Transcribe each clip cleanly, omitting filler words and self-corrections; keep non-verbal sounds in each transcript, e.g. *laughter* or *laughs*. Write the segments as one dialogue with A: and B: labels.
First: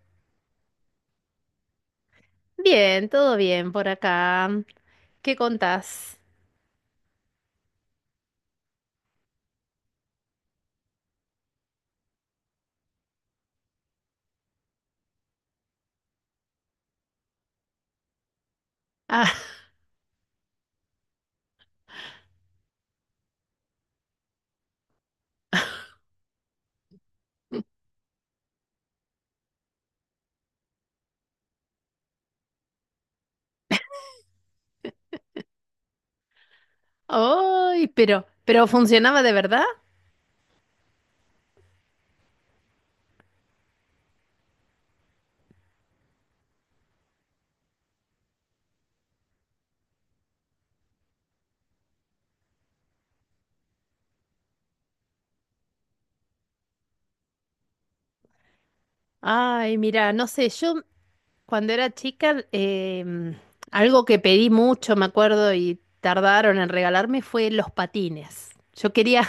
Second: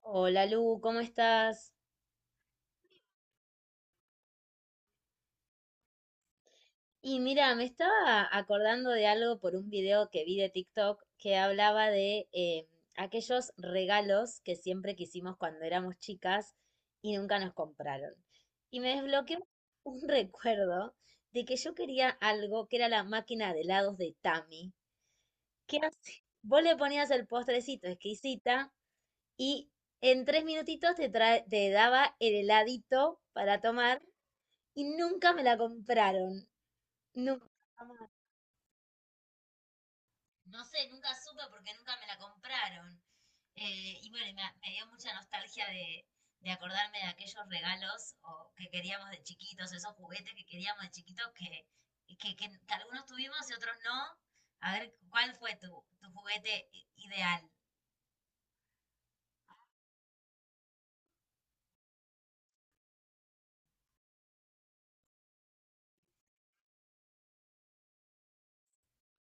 A: Hola Lu, ¿cómo estás?
B: Bien, todo bien por acá. ¿Qué contás?
A: Y mira, me estaba acordando de algo por un video que vi de TikTok que hablaba de aquellos regalos que siempre quisimos cuando éramos chicas y nunca nos compraron. Y me
B: Ah,
A: desbloqueó un *laughs* recuerdo de que yo quería algo que era la máquina de helados de Tami. ¿Qué hace? Vos le ponías el
B: *laughs*
A: postrecito exquisita y en 3 minutitos te daba el heladito para tomar y nunca me la compraron. No,
B: ay,
A: jamás.
B: pero ¿funcionaba de verdad?
A: No sé, nunca supe porque nunca me la compraron. Y bueno, y me dio mucha nostalgia de acordarme de aquellos regalos o que queríamos de chiquitos, esos juguetes que queríamos de chiquitos que, que- que algunos tuvimos y otros no. A ver, ¿cuál fue tu juguete ideal?
B: Ay, mira, no sé, yo cuando era chica, algo que pedí mucho, me acuerdo, y tardaron en regalarme fue los patines. Yo quería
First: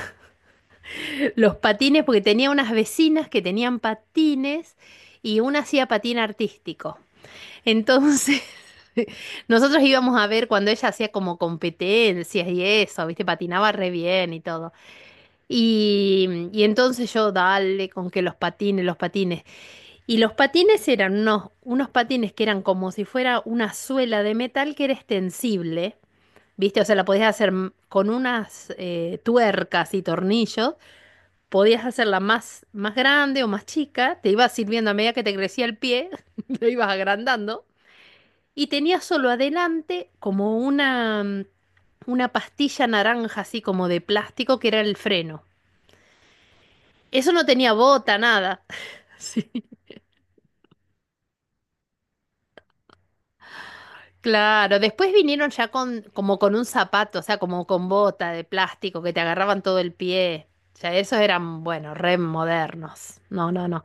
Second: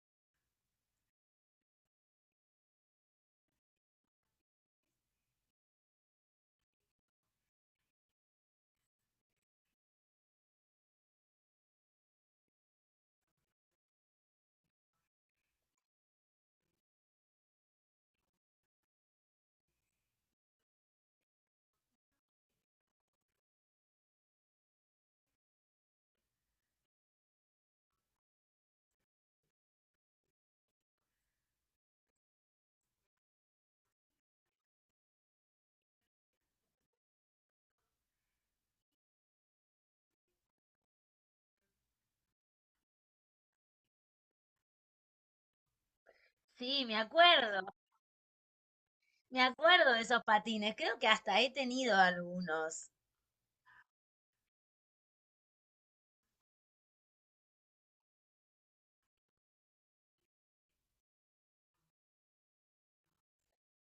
B: *laughs* los patines porque tenía unas vecinas que tenían patines y una hacía patín artístico. Entonces, *laughs* nosotros íbamos a ver cuando ella hacía como competencias y eso, ¿viste? Patinaba re bien y todo. Y entonces yo, dale, con que los patines, los patines. Y los patines eran unos patines que eran como si fuera una suela de metal que era extensible, ¿viste? O sea, la podías hacer m- con unas tuercas y tornillos. Podías hacerla más grande o más chica, te ibas sirviendo a medida que te crecía el pie, *laughs* lo ibas agrandando. Y tenía solo adelante como una, una pastilla naranja, así como de plástico, que era el freno.
A: Sí,
B: Eso no tenía bota, nada. *laughs*
A: me
B: Sí,
A: acuerdo de esos patines, creo que hasta he tenido algunos.
B: claro. Después vinieron ya con, como con un zapato, o sea, como con bota de plástico que te agarraban todo el pie. Ya esos eran, bueno, re modernos. No, no, no.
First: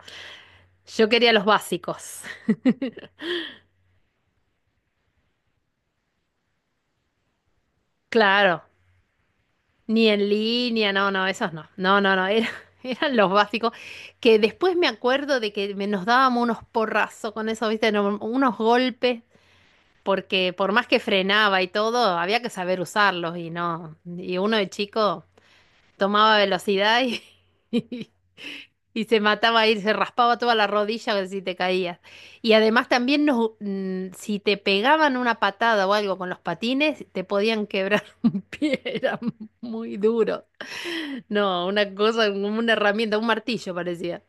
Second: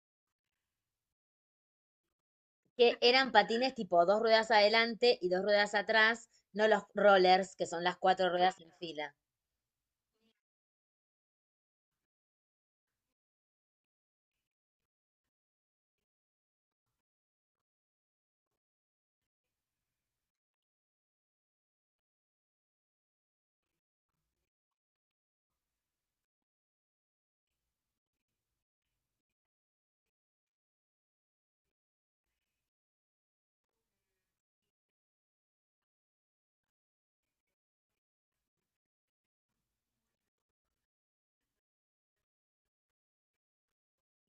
B: Yo quería los básicos. *laughs*
A: Que eran patines tipo dos ruedas adelante y dos ruedas atrás, no los rollers, que son las cuatro ruedas
B: Claro.
A: en fila.
B: Ni en línea, no, no, esos no. No, no, no, *laughs* eran los básicos. Que después me acuerdo de nos dábamos unos porrazos con eso, ¿viste? No, unos golpes, porque por más que frenaba y todo, había que saber usarlos y no. Y uno de chico tomaba velocidad y, *laughs* y se mataba ahí, se raspaba toda la rodilla si te caías. Y además también nos, si te pegaban una patada o algo con los patines, te podían quebrar *laughs* un pie, era muy duro. No, una cosa, como una herramienta, un martillo parecía.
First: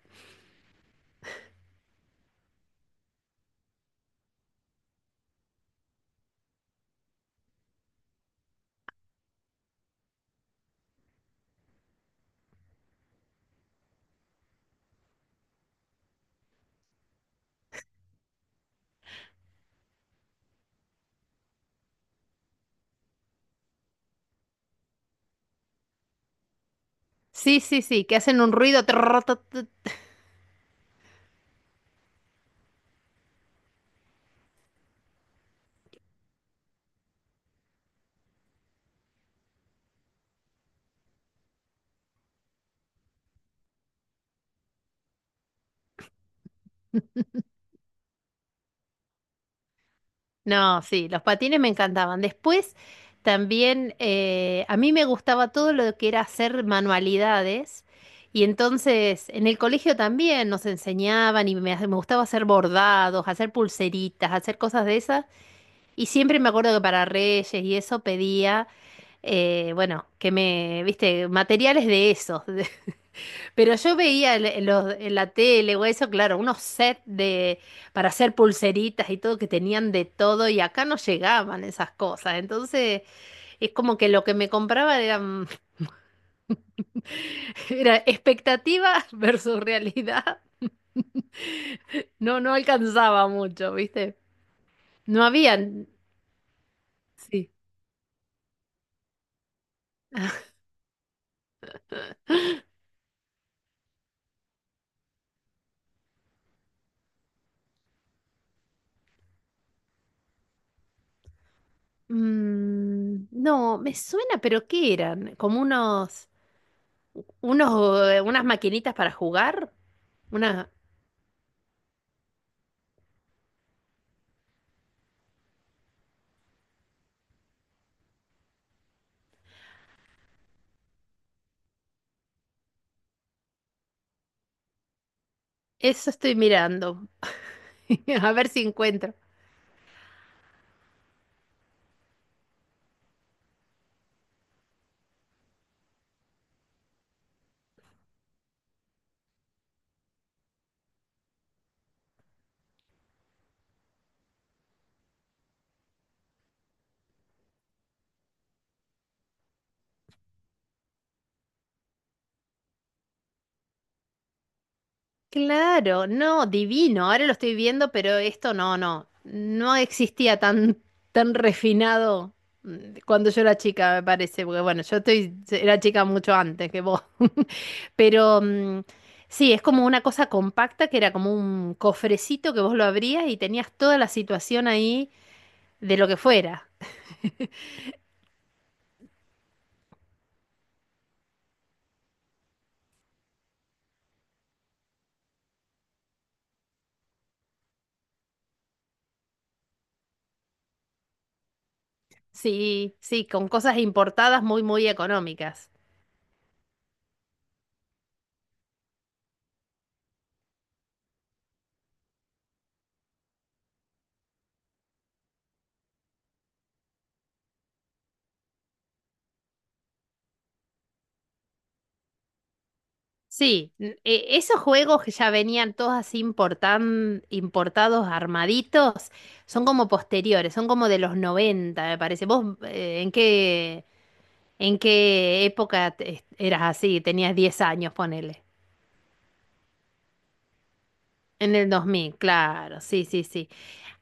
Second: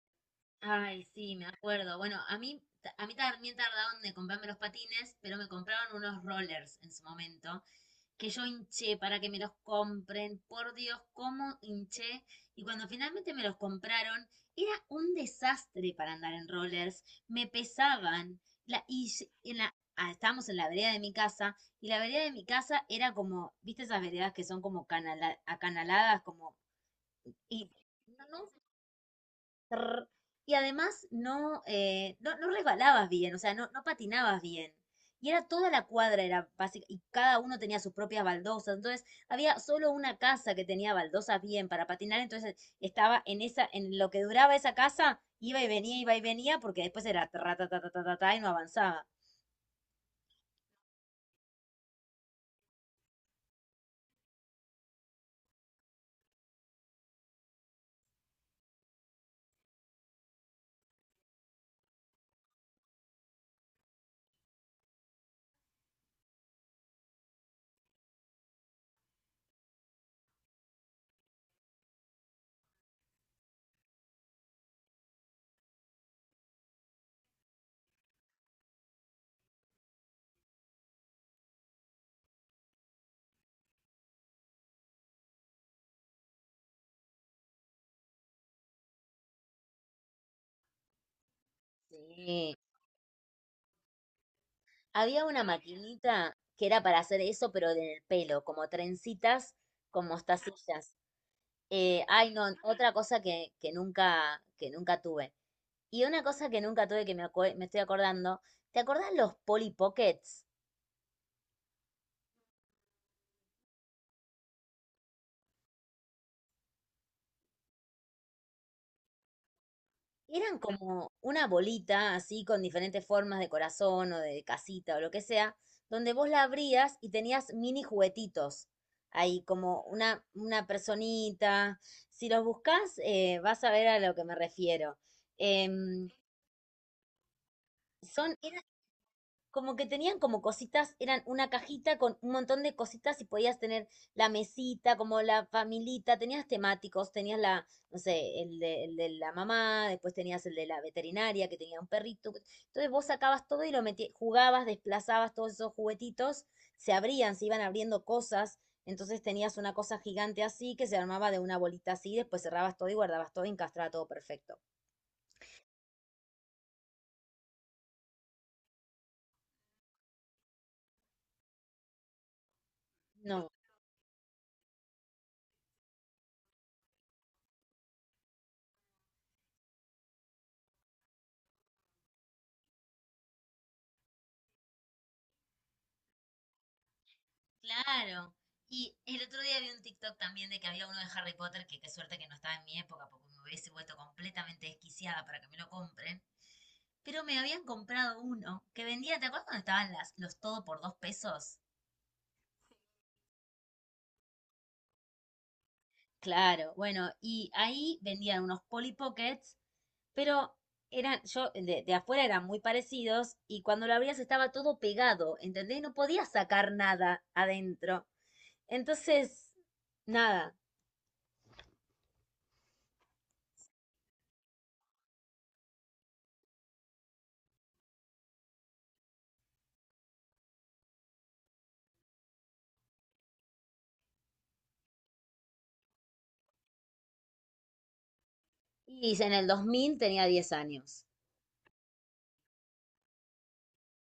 A: Ay, sí, me acuerdo. Bueno, a mí también tardaron de comprarme los patines, pero me compraron unos rollers en su momento, que yo hinché para que me los compren, por Dios, cómo hinché. Y cuando finalmente me los compraron, era un desastre para andar en rollers, me pesaban. La, y en la, ah, Estábamos en la vereda de mi casa, y la vereda de mi casa era como, ¿viste esas veredas que son como acanaladas?
B: Sí,
A: Y
B: sí, sí, que
A: no,
B: hacen
A: no
B: un ruido. Trrr, tut, tut.
A: trrr, y además no resbalabas bien, o sea, no patinabas bien. Y era toda la cuadra, era básica, y cada uno tenía sus propias baldosas. Entonces, había solo una casa que tenía baldosas bien para patinar. Entonces, estaba en esa, en lo que duraba esa casa, iba y venía, porque después era tra, ta, ta, ta, ta, ta, ta, y no avanzaba.
B: No, sí, los patines me encantaban. Después también a mí me gustaba todo lo que era hacer manualidades. Y entonces en el colegio también nos enseñaban y me gustaba hacer bordados, hacer pulseritas, hacer cosas de esas. Y siempre me acuerdo que para Reyes y eso pedía, bueno, que me, viste, materiales de esos. *laughs* Pero yo veía en la tele o eso, claro, unos sets de, para hacer pulseritas y todo que tenían de todo y acá no llegaban esas cosas. Entonces es como que lo que me compraba eran, *laughs* era expectativa versus realidad. *laughs* No, no
A: Sí.
B: alcanzaba mucho, ¿viste? No
A: Había una
B: habían...
A: maquinita que era para hacer eso,
B: Sí.
A: pero en el pelo, como trencitas con
B: *laughs*
A: mostacillas. Ay, no, otra cosa que nunca tuve. Y una cosa que nunca tuve que me estoy acordando, ¿te acordás los Polly Pockets?
B: Mm, no, me suena, pero ¿qué eran? Como unos, unos, unas maquinitas para jugar.
A: Eran
B: Una,
A: como una bolita así con diferentes formas de corazón o de casita o lo que sea, donde vos la abrías y tenías mini juguetitos. Ahí como una personita. Si los buscás, vas a ver a lo que me refiero. Em,
B: eso estoy mirando. *laughs* A
A: son,
B: ver si encuentro.
A: como que tenían como cositas, eran una cajita con un montón de cositas y podías tener la mesita, como la familita, tenías temáticos, tenías la, no sé, el de la mamá, después tenías el de la veterinaria que tenía un perrito. Entonces vos sacabas todo y lo metías, jugabas, desplazabas todos esos juguetitos, se abrían, se iban abriendo cosas. Entonces tenías una cosa gigante así que se armaba de una bolita así, después cerrabas todo y guardabas todo y encastraba todo perfecto.
B: Claro, no, divino. Ahora lo estoy viendo, pero esto no, no. No existía tan refinado cuando yo
A: No,
B: era chica, me parece. Porque bueno, yo estoy, era chica mucho antes que vos. *laughs* Pero mm, sí, es como una cosa compacta que era como un cofrecito que vos lo abrías y tenías toda la situación ahí de lo que fuera.
A: Claro. Y el otro día vi un TikTok también de que había uno de Harry Potter, que qué suerte que no estaba en mi época, porque me hubiese vuelto completamente desquiciada para que me lo compren. Pero me habían comprado uno que vendía, ¿te acuerdas cuando estaban los todo por dos pesos?
B: Sí, sí, con cosas importadas muy, muy económicas.
A: Claro, bueno, y ahí vendían unos Polly Pockets, pero eran, yo, de afuera eran muy parecidos y cuando lo abrías estaba todo pegado, ¿entendés? No podías sacar nada adentro. Entonces, nada.
B: Sí, esos juegos que ya venían todos así importados, armaditos, son como posteriores, son como de los 90 me parece. ¿Vos en qué época eras así? Tenías 10 años, ponele.
A: Y en el 2000 tenía 10 años.
B: En el 2000, claro, sí, sí, sí.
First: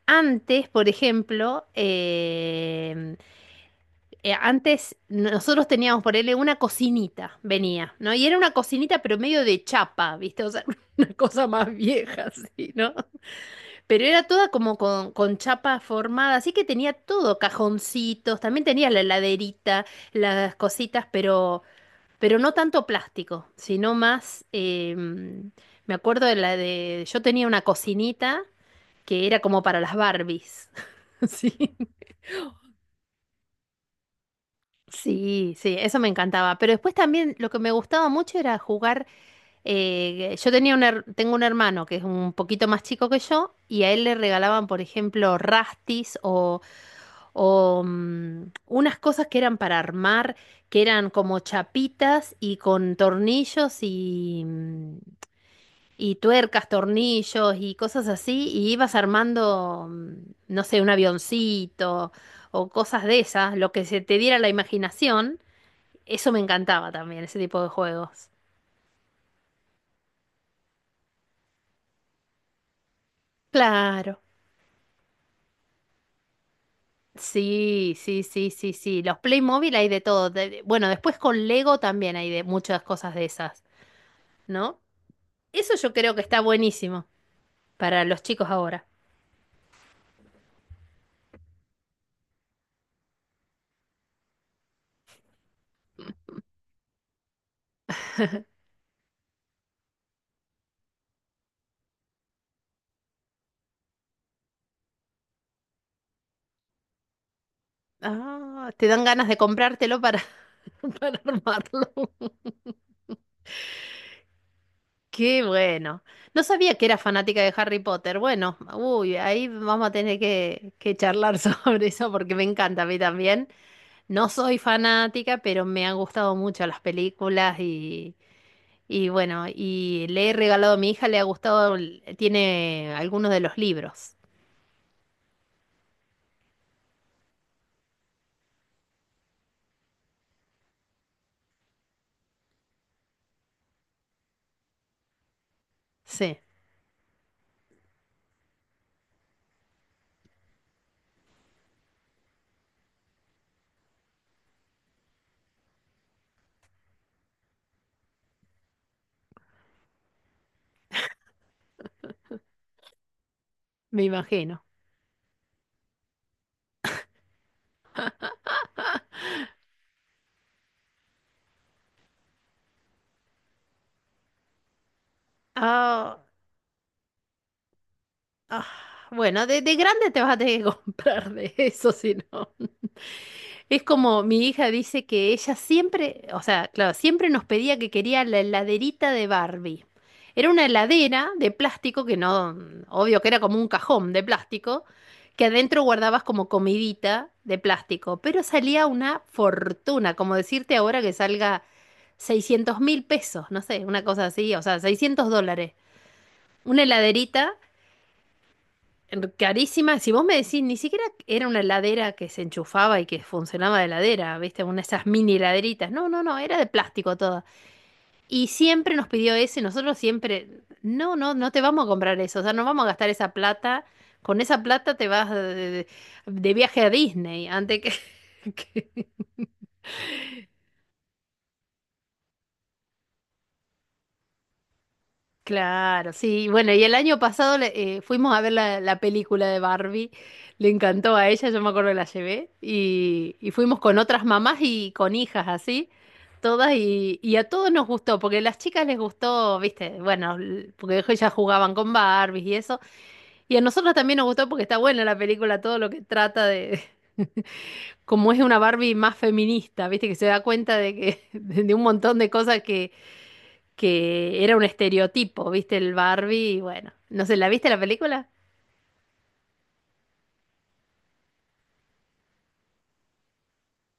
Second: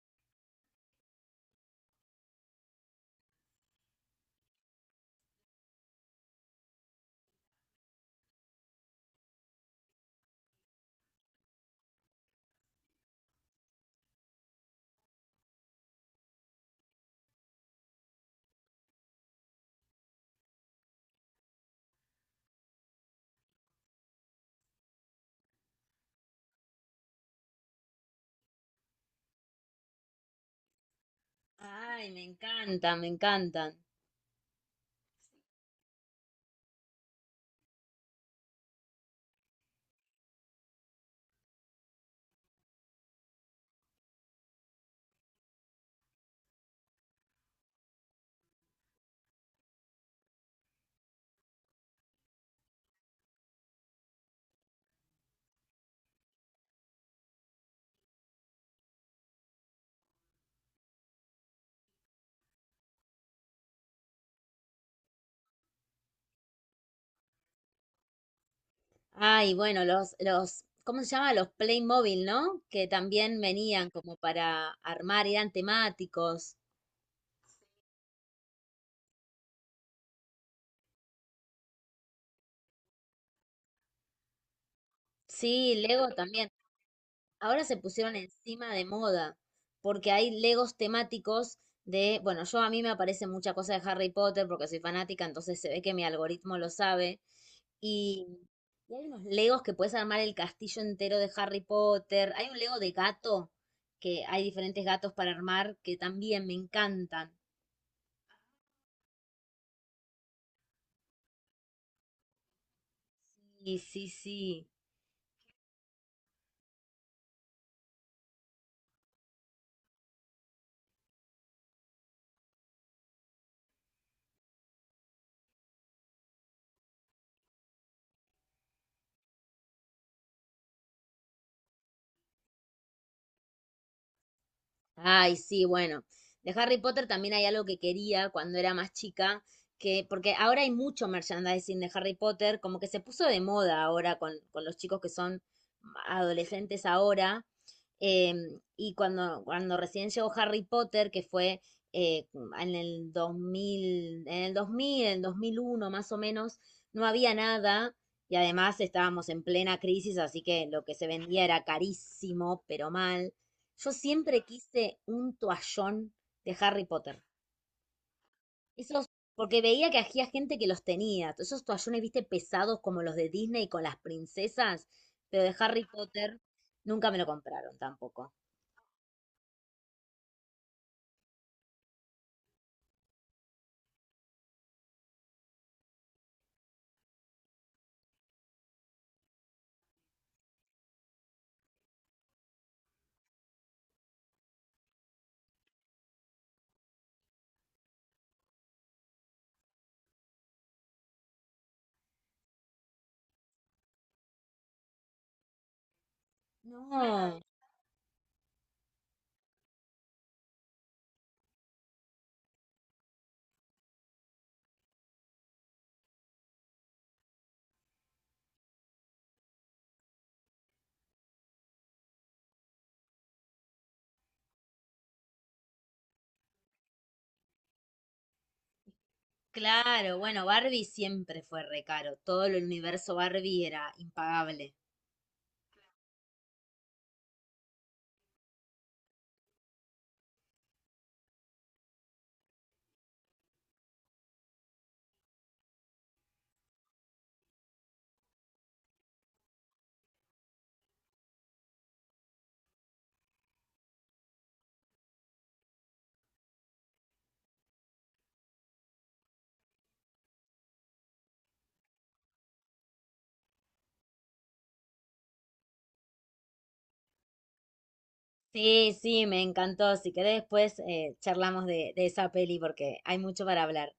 B: Antes, por ejemplo, antes nosotros teníamos, ponele, una cocinita, venía, ¿no? Y era una cocinita, pero medio de chapa, ¿viste? O sea, *laughs* una cosa más vieja, sí, ¿no? Pero era toda como con chapa formada, así que tenía todo, cajoncitos, también tenía la heladerita, las cositas, pero no tanto plástico, sino más, me acuerdo de la de, yo tenía una cocinita que era como para las Barbies. *laughs* Sí.
A: Ay, me encantan, me encantan.
B: Sí, sí, eso me encantaba. Pero después también lo que me gustaba mucho era jugar. Yo tenía un her- Tengo un hermano que es un poquito más chico que yo y a él le regalaban, por ejemplo, rastis o unas cosas que eran para armar, que eran como chapitas y con tornillos y, y tuercas, tornillos y cosas así, y ibas armando, no sé, un avioncito o cosas de esas, lo que se te diera la imaginación, eso me encantaba también, ese tipo de juegos.
A: Ay, bueno, los, ¿cómo se llama? Los Playmobil, ¿no? Que también venían como
B: Claro.
A: para armar, eran temáticos.
B: Sí, sí, sí, sí, sí. Los Playmobil hay de todo. Bueno, después con Lego también hay de muchas cosas de esas, ¿no? Eso
A: Sí,
B: yo
A: Lego
B: creo que está
A: también.
B: buenísimo
A: Ahora se
B: para
A: pusieron
B: los chicos
A: encima de
B: ahora.
A: moda, porque hay Legos temáticos de, bueno, yo a mí me aparece mucha cosa de Harry Potter porque soy fanática, entonces se ve que mi algoritmo lo sabe. Y, y hay unos Legos que puedes armar el castillo entero de Harry Potter. Hay un Lego de gato, que hay diferentes gatos para armar, que también me encantan.
B: Ah, te dan ganas de comprártelo para, *laughs* para armarlo.
A: Sí, sí, sí.
B: Qué bueno. No sabía que era fanática de Harry Potter. Bueno, uy, ahí vamos a tener que charlar *laughs* sobre eso porque me encanta a mí también. No soy fanática, pero me han gustado mucho las películas y bueno, y le he regalado a mi hija, le ha gustado, tiene algunos de los libros.
A: Ay, sí, bueno. De Harry Potter también hay algo que quería cuando era más chica, que, porque ahora hay mucho merchandising de Harry Potter, como que se puso de moda ahora con los chicos que son
B: Sí,
A: adolescentes ahora. Y cuando recién llegó Harry Potter, que fue eh, en el 2000 en el 2000 en el 2001 más o menos, no había nada. Y además estábamos en plena crisis, así que lo que se vendía era carísimo, pero mal. Yo
B: me
A: siempre
B: imagino.
A: quise un toallón de Harry Potter. Esos, porque veía que había gente que los tenía. Esos toallones, viste, pesados como los de Disney con las princesas, pero de Harry
B: Ah.
A: Potter nunca me lo compraron tampoco.
B: Ah, bueno, de grande te vas a tener que *laughs* comprar de eso, si no. Es como mi hija dice que ella siempre, o sea, claro, siempre nos pedía que quería la heladerita de Barbie. Era una heladera de plástico que no, obvio que era como un cajón de plástico, que adentro guardabas como comidita de plástico, pero salía una fortuna, como decirte ahora que salga 600.000 pesos, no sé, una cosa así, o sea, $600. Una
A: No,
B: heladerita. Carísima. Si vos me decís, ni siquiera era una heladera que se enchufaba y que funcionaba de heladera, ¿viste? Una de esas mini heladeritas. No, no, no, era de plástico toda. Y siempre nos pidió eso y nosotros siempre, no, no, no te vamos a comprar eso, o sea, no vamos a gastar esa plata. Con esa plata te vas de viaje a Disney antes que, *laughs* que,
A: claro, bueno, Barbie siempre fue re caro. Todo el universo Barbie era impagable.
B: claro, sí. Bueno, y el año pasado fuimos a ver la película de Barbie. Le encantó a ella, yo me acuerdo que la llevé. Y fuimos con otras mamás y con hijas así, todas. Y a todos nos gustó, porque a las chicas les gustó, viste, bueno, porque ellas jugaban con Barbies y eso. Y a nosotros también nos gustó porque está buena la película, todo lo que trata de... *laughs* Como es una Barbie más feminista, viste, que se da cuenta de que, *laughs* de un montón de cosas que era un estereotipo, ¿viste? El Barbie, y bueno, no sé, ¿la viste la película?
A: Sí, sí, me encantó. Si querés después charlamos de esa peli porque hay mucho para hablar.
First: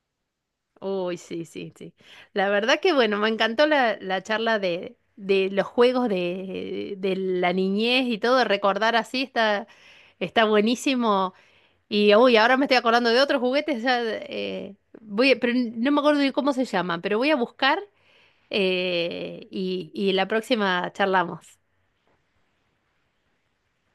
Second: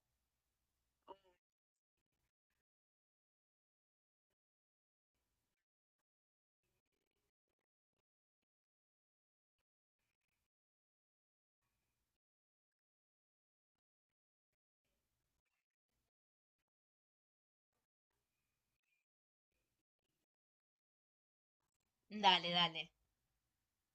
B: Uy, sí, sí, sí. La verdad que bueno, me encantó la charla de los juegos de la niñez y todo, recordar así está, está buenísimo. Y uy, ahora me estoy acordando de otros juguetes, ya, pero no me acuerdo ni cómo se llaman, pero voy a buscar y la próxima charlamos.
A: Dale, dale.